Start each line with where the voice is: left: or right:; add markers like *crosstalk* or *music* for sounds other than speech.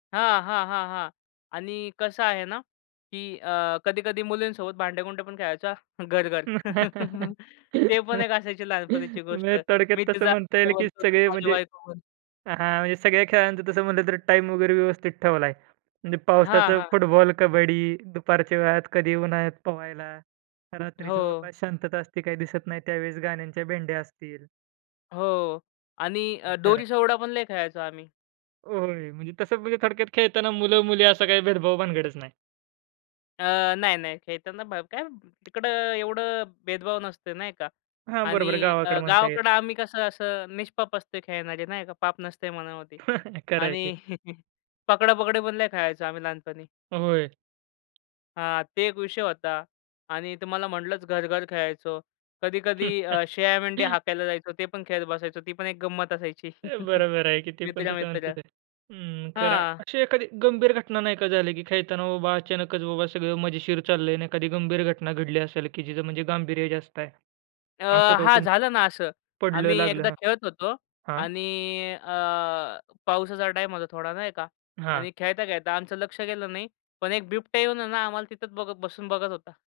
left: हां, हां, हां, हां आणि कसं आहे ना, की अ, कधी-कधी मुलींसोबत भांडे-कुंडे पण खेळायचा घर-घर.
right: *laughs*
left: *chuckles* ते पण एक असायची लहानपणीची गोष्ट.
right: म्हणजे थोडक्यात
left: मी
right: तसं
left: तुझा
right: म्हणता येईल
left: नवरा
right: की
left: बनतो, तू
right: सगळे
left: माझी
right: म्हणजे
left: बायको बन.
right: हां, म्हणजे सगळ्या खेळांचं तसं म्हटलं तर टाईम वगैरे व्यवस्थित ठेवलाय. म्हणजे
left: हां,
right: पावसाचं
left: हां.
right: फुटबॉल, कबड्डी, दुपारच्या वेळात कधी उन्हाळ्यात पोहायला, रात्रीचं बाबा
left: हो.
right: शांतता असते, काही दिसत नाही त्यावेळेस गाण्यांच्या भेंडया असतील.
left: हो आणि अ,
right: खरं आहे.
left: दोरीच्या उड्या पण लय खेळायचो आम्ही.
right: होय. म्हणजे तसं म्हणजे थोडक्यात खेळताना मुलं-मुली असं काही भेदभाव भानगडच नाही.
left: अ, नाही-नाही खेळताना ब काय तिकडं एवढं भेदभाव नसतंय नाही का?
right: हां, बरोबर
left: आणि अ,
right: गावाकडे म्हणता येईल.
left: गावाकडं आम्ही कसं असं निष्पाप असतोय खेळणारे, नाही का? पाप नसतंय मनामध्ये
right: *chuckles* खरं आहे की.
left: आणि *chuckles* पकडा-पकडी पण लय खेळायचो आम्ही लहानपणी.
right: होय.
left: हां, ते एक विषय होता आणि तुम्हाला म्हटलंच घर-घर खेळायचो. कधी-कधी अ, शेळ्या-मेंढे
right: *chuckles*
left: हाकायला जायचो, ते पण खेळत बसायचो. ती पण एक गंमत असायची.
right: अ,
left: *chuckles*
right: बरोबर आहे की. ते पण तसं
left: मित्र-मित्र.
right: म्हणतच आहे. हं, खरं
left: हां.
right: अशी एखादी गंभीर घटना नाही का झाली, की खेळताना बाबा अचानकच बाबा सगळं मजेशीर चाललंय आणि एखादी गंभीर घटना घडली असेल की जिचं म्हणजे गांभीर्य जास्त आहे
left: अ,
right: असं का
left: हां,
right: कोणी
left: झालं ना असं.
right: पडलं,
left: आम्ही
right: लागलं?
left: एकदा
right: हां,
left: खेळत होतो
right: हां.
left: आणि अ, पाऊसाचा टाईम होता थोडा नाही का?
right: हां.
left: आणि खेळता-खेळता आमचं लक्ष गेलं नाही. पण एक बिबट्या येवून आहे ना आम्हाला तिथेच बघत बसून बघत होता.